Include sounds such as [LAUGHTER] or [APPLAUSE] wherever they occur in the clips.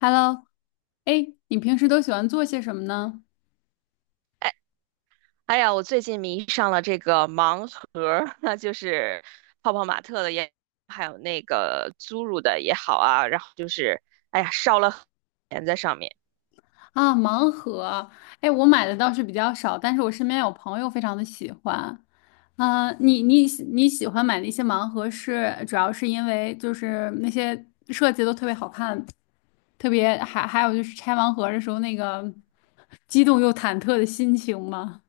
Hello，哎，你平时都喜欢做些什么呢？哎，哎呀，我最近迷上了这个盲盒儿，[LAUGHS] 那就是泡泡玛特的也，还有那个侏儒的也好啊，然后就是哎呀，烧了钱在上面。啊，盲盒，哎，我买的倒是比较少，但是我身边有朋友非常的喜欢。啊，你喜欢买那些盲盒是主要是因为就是那些设计都特别好看，特别还有就是拆盲盒的时候那个激动又忐忑的心情吗？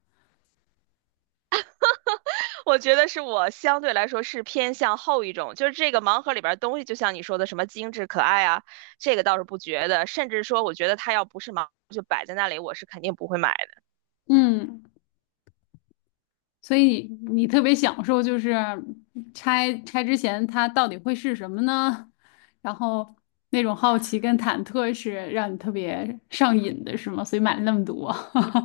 我觉得是我相对来说是偏向后一种，就是这个盲盒里边儿东西，就像你说的什么精致可爱啊，这个倒是不觉得，甚至说我觉得它要不是盲盒就摆在那里，我是肯定不会买。嗯。所以你特别享受，就是拆之前它到底会是什么呢？然后那种好奇跟忐忑是让你特别上瘾的，是吗？所以买了那么多。[LAUGHS]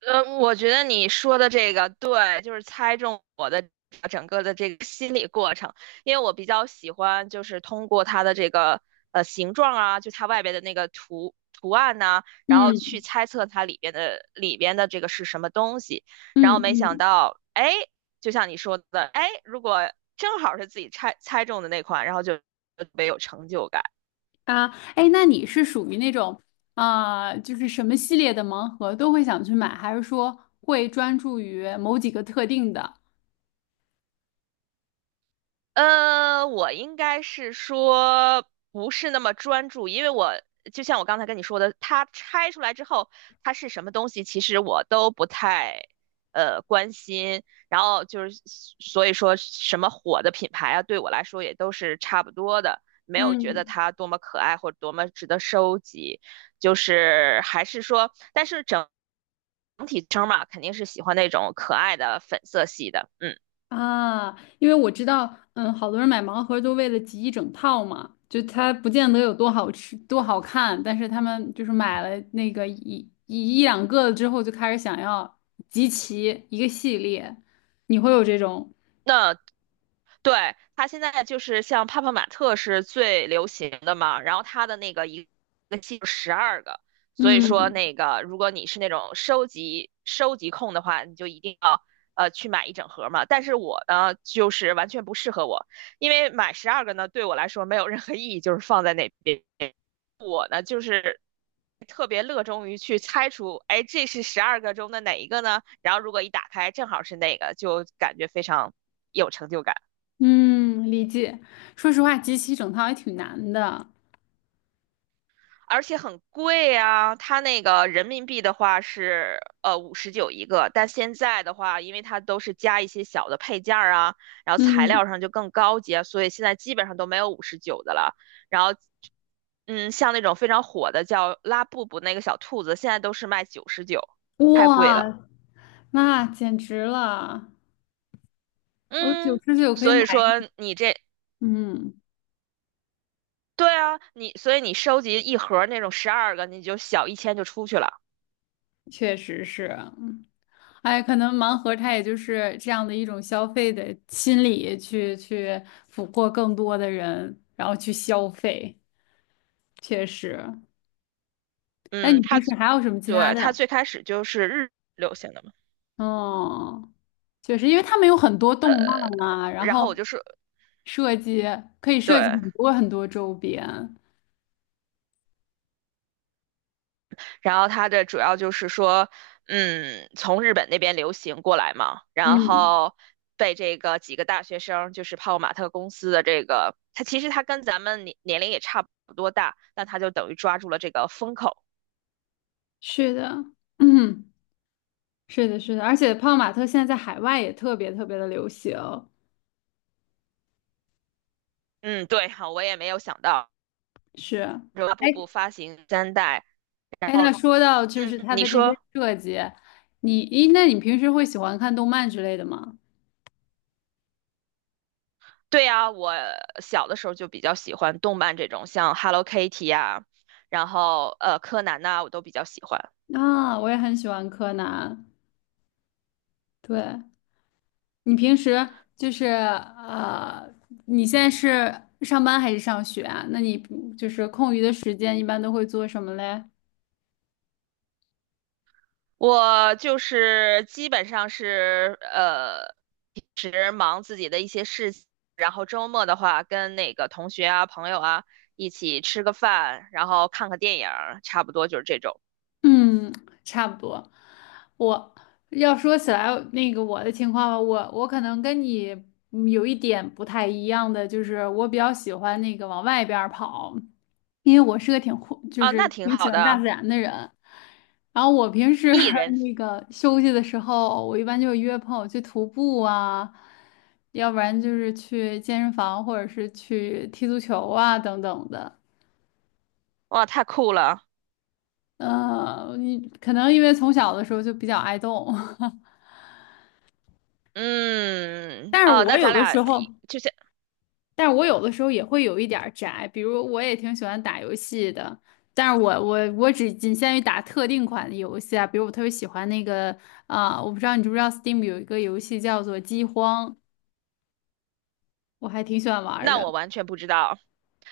我觉得你说的这个对，就是猜中我的整个的这个心理过程，因为我比较喜欢就是通过它的这个形状啊，就它外边的那个图图案呐、然后嗯去猜测它里边的这个是什么东西，然后嗯没想嗯到，哎，就像你说的，哎，如果正好是自己猜中的那款，然后就特别有成就感。啊，哎，那你是属于那种啊、就是什么系列的盲盒都会想去买，还是说会专注于某几个特定的？我应该是说不是那么专注，因为我就像我刚才跟你说的，它拆出来之后，它是什么东西，其实我都不太关心。然后就是所以说什么火的品牌啊，对我来说也都是差不多的，没有觉得嗯它多么可爱或者多么值得收集。就是还是说，但是整体称嘛，肯定是喜欢那种可爱的粉色系的。嗯，啊，因为我知道，嗯，好多人买盲盒都为了集一整套嘛，就它不见得有多好吃、多好看，但是他们就是买了那个一两个之后，就开始想要集齐一个系列。你会有这种，那对，它现在就是像泡泡玛特是最流行的嘛，然后它的那个一个系十二个，所以说嗯那个如果你是那种收集控的话，你就一定要去买一整盒嘛。但是我呢，就是完全不适合我，因为买十二个呢对我来说没有任何意义，就是放在那边。我呢就是特别乐衷于去猜出，哎，这是十二个中的哪一个呢？然后如果一打开正好是那个，就感觉非常有成就感。嗯，理解。说实话，集齐一整套也挺难的。而且很贵啊，它那个人民币的话是五十九一个，但现在的话，因为它都是加一些小的配件儿啊，然后材嗯，料上就更高级啊，所以现在基本上都没有五十九的了。然后，嗯，像那种非常火的叫拉布布那个小兔子，现在都是卖99，太贵了。哇，那简直了！我九嗯，十九可以所买，以说你这，嗯。对啊，你所以你收集一盒儿那种十二个，你就小1000就出去了。确实是，嗯哎，可能盲盒它也就是这样的一种消费的心理去，去俘获更多的人，然后去消费，确实。那嗯，你平他时还有什么其他对他的？最开始就是日流行的嘛，哦，确实，因为他们有很多动漫啊，然然后我后就是设计可以设计对，很多很多周边。然后他的主要就是说，嗯，从日本那边流行过来嘛，然嗯，后被这个几个大学生，就是泡泡玛特公司的这个，他其实他跟咱们年龄也差不多大，但他就等于抓住了这个风口。是的，嗯，是的，是的，而且泡泡玛特现在在海外也特别特别的流行。嗯，对，好，我也没有想到，是，然后哎，步步发行3代，然哎，后那说到就嗯，是它你的这些说。设计，你，咦，那你平时会喜欢看动漫之类的吗？对啊，我小的时候就比较喜欢动漫这种，像 Hello Kitty 呀、然后柯南呐、我都比较喜欢。啊，我也很喜欢柯南。对，你平时就是你现在是上班还是上学啊？那你就是空余的时间一般都会做什么嘞？我就是基本上是平时忙自己的一些事情，然后周末的话跟那个同学啊、朋友啊一起吃个饭，然后看个电影儿，差不多就是这种嗯，差不多。我要说起来那个我的情况吧，我可能跟你嗯有一点不太一样的，就是我比较喜欢那个往外边儿跑，因为我是个就啊，是那挺挺喜好欢大自的。然的人。然后我平时 艺人，[LAUGHS] 那个休息的时候，我一般就约朋友去徒步啊，要不然就是去健身房，或者是去踢足球啊等等的。哇，太酷了。你可能因为从小的时候就比较爱动，[LAUGHS] 嗯，但是哦，我那有咱的俩时候，就像，但是我有的时候也会有一点儿宅，比如我也挺喜欢打游戏的，但是我只仅限于打特定款的游戏啊，比如我特别喜欢那个啊、我不知道你知不知道 Steam 有一个游戏叫做《饥荒》，我还挺喜欢玩儿那我的，完全不知道。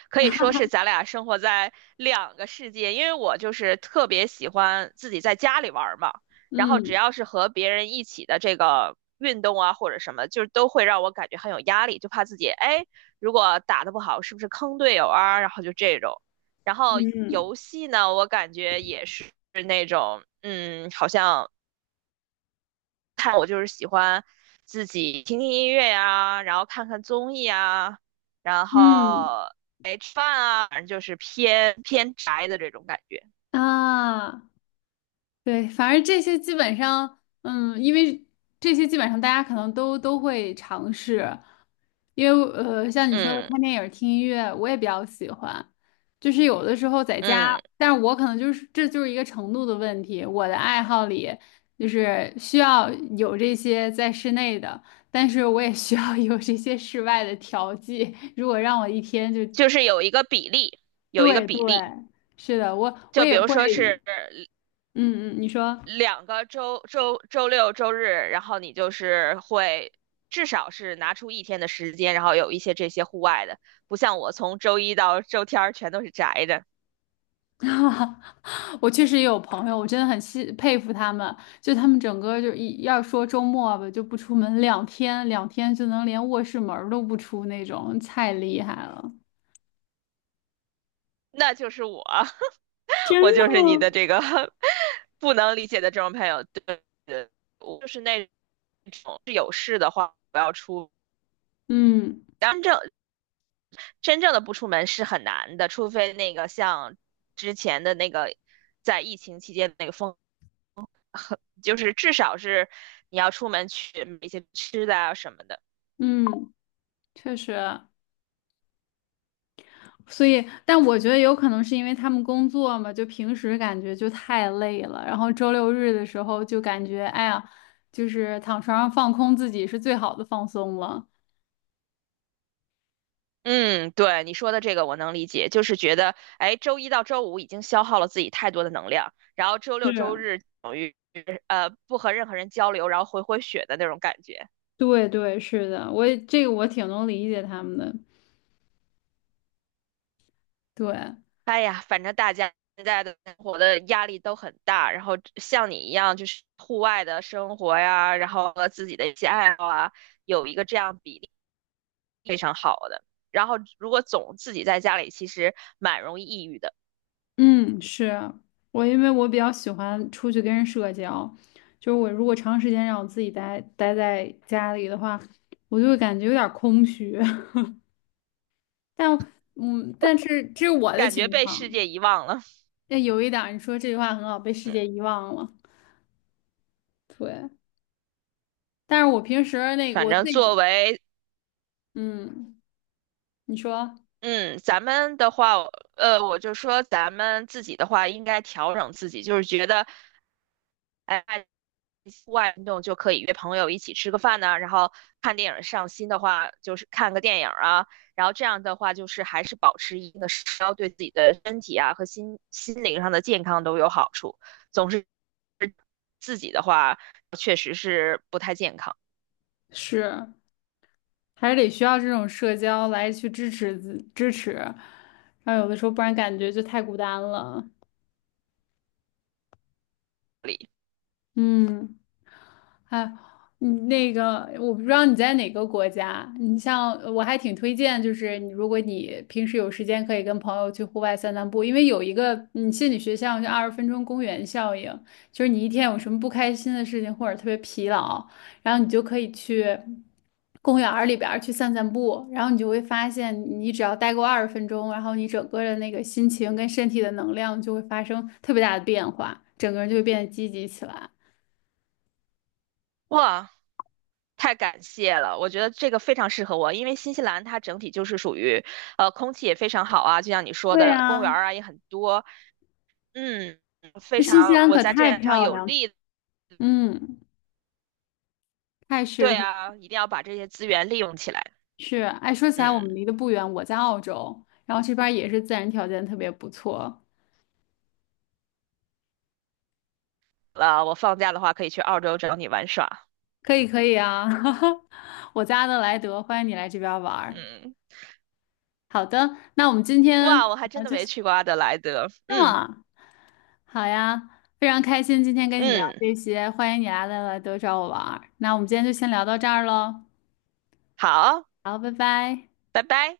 可以说是咱俩生活在两个世界，因为我就是特别喜欢自己在家里玩儿嘛，然后只嗯要是和别人一起的这个运动啊或者什么，就是都会让我感觉很有压力，就怕自己哎，如果打的不好，是不是坑队友啊？然后就这种，然后嗯游戏呢，我感觉也是那种，嗯，好像。自己听听音乐呀，然后看看综艺啊，然嗯后哎吃饭啊，反正就是偏偏宅的这种感觉。啊。对，反正这些基本上，嗯，因为这些基本上大家可能都会尝试，因为像你说的嗯看电影、听音乐，我也比较喜欢。就是有的时候在家，嗯，但是我可能就是就是一个程度的问题。我的爱好里就是需要有这些在室内的，但是我也需要有这些室外的调剂。如果让我一天就，就是有一个比例，有一个对比对，例，是的，我就也比会，如说是嗯嗯，你说。两个周六周日，然后你就是会。至少是拿出一天的时间，然后有一些这些户外的，不像我从周一到周天儿全都是宅的，[LAUGHS] 我确实也有朋友，我真的很佩服他们，就他们整个就一要说周末吧，就不出门两天，两天就能连卧室门儿都不出那种，太厉害了。那就是我。真我的就是你的吗？这个 [LAUGHS] 不能理解的这种朋友。对对，我就是那种是有事的话不要出，嗯真正真正的不出门是很难的，除非那个像之前的那个在疫情期间的那个风，就是至少是你要出门去买一些吃的啊什么的。嗯，确实，所以，但我觉得有可能是因为他们工作嘛，就平时感觉就太累了，然后周六日的时候就感觉，哎呀，就是躺床上放空自己是最好的放松了。嗯，对，你说的这个我能理解，就是觉得，哎，周一到周五已经消耗了自己太多的能量，然后周六周是，日等于不和任何人交流，然后回血的那种感觉。对对，是的，我也我挺能理解他们的。对，哎呀，反正大家现在的生活的压力都很大，然后像你一样，就是户外的生活呀，然后和自己的一些爱好啊，有一个这样比例非常好的。然后如果总自己在家里，其实蛮容易抑郁的，嗯，是我，因为我比较喜欢出去跟人社交，就是我如果长时间让我自己待在家里的话，我就会感觉有点儿空虚。[LAUGHS] 但嗯，但是这是我的感觉情被世况。界遗忘了。那有一点儿你说这句话很好，被世嗯，界遗忘了。对，但是我平时那个反我自正作己，为嗯，你说嗯咱们的话，我就说咱们自己的话，应该调整自己，就是觉得。哎，户外运动就可以约朋友一起吃个饭呐、啊然后看电影上新的话就是看个电影啊，然后这样的话就是还是保持一定的社交，对自己的身体啊和心灵上的健康都有好处。总是自己的话，确实是不太健康是。还是得需要这种社交来去支持，然后有的时候不然感觉就太孤单了。里。嗯。哎，你那个我不知道你在哪个国家，你像我还挺推荐，就是你如果你平时有时间，可以跟朋友去户外散散步，因为有一个心理学项叫二十分钟公园效应，就是你一天有什么不开心的事情或者特别疲劳，然后你就可以去公园儿里边儿去散散步，然后你就会发现，你只要待够二十分钟，然后你整个的那个心情跟身体的能量就会发生特别大的变化，整个人就会变得积极起来。哇，太感谢了，我觉得这个非常适合我，因为新西兰它整体就是属于，空气也非常好啊，就像你说对的，公园呀，儿啊也很多，嗯，非那新西常，兰我可在这太点上漂有亮了，利嗯，太适对合。啊，一定要把这些资源利用起来。是，哎，说起来我们嗯，离得不远，我在澳洲，然后这边儿也是自然条件特别不错，啊，我放假的话可以去澳洲找你玩耍。可以可以啊，[LAUGHS] 我在阿德莱德，欢迎你来这边儿玩儿。嗯，好的，那我们今天哇，我还啊真的就没先去过阿德莱德。这嗯么，好呀，非常开心今天跟你聊嗯，这些，欢迎你来阿德莱德找我玩儿。那我们今天就先聊到这儿喽，好，好，拜拜。拜拜。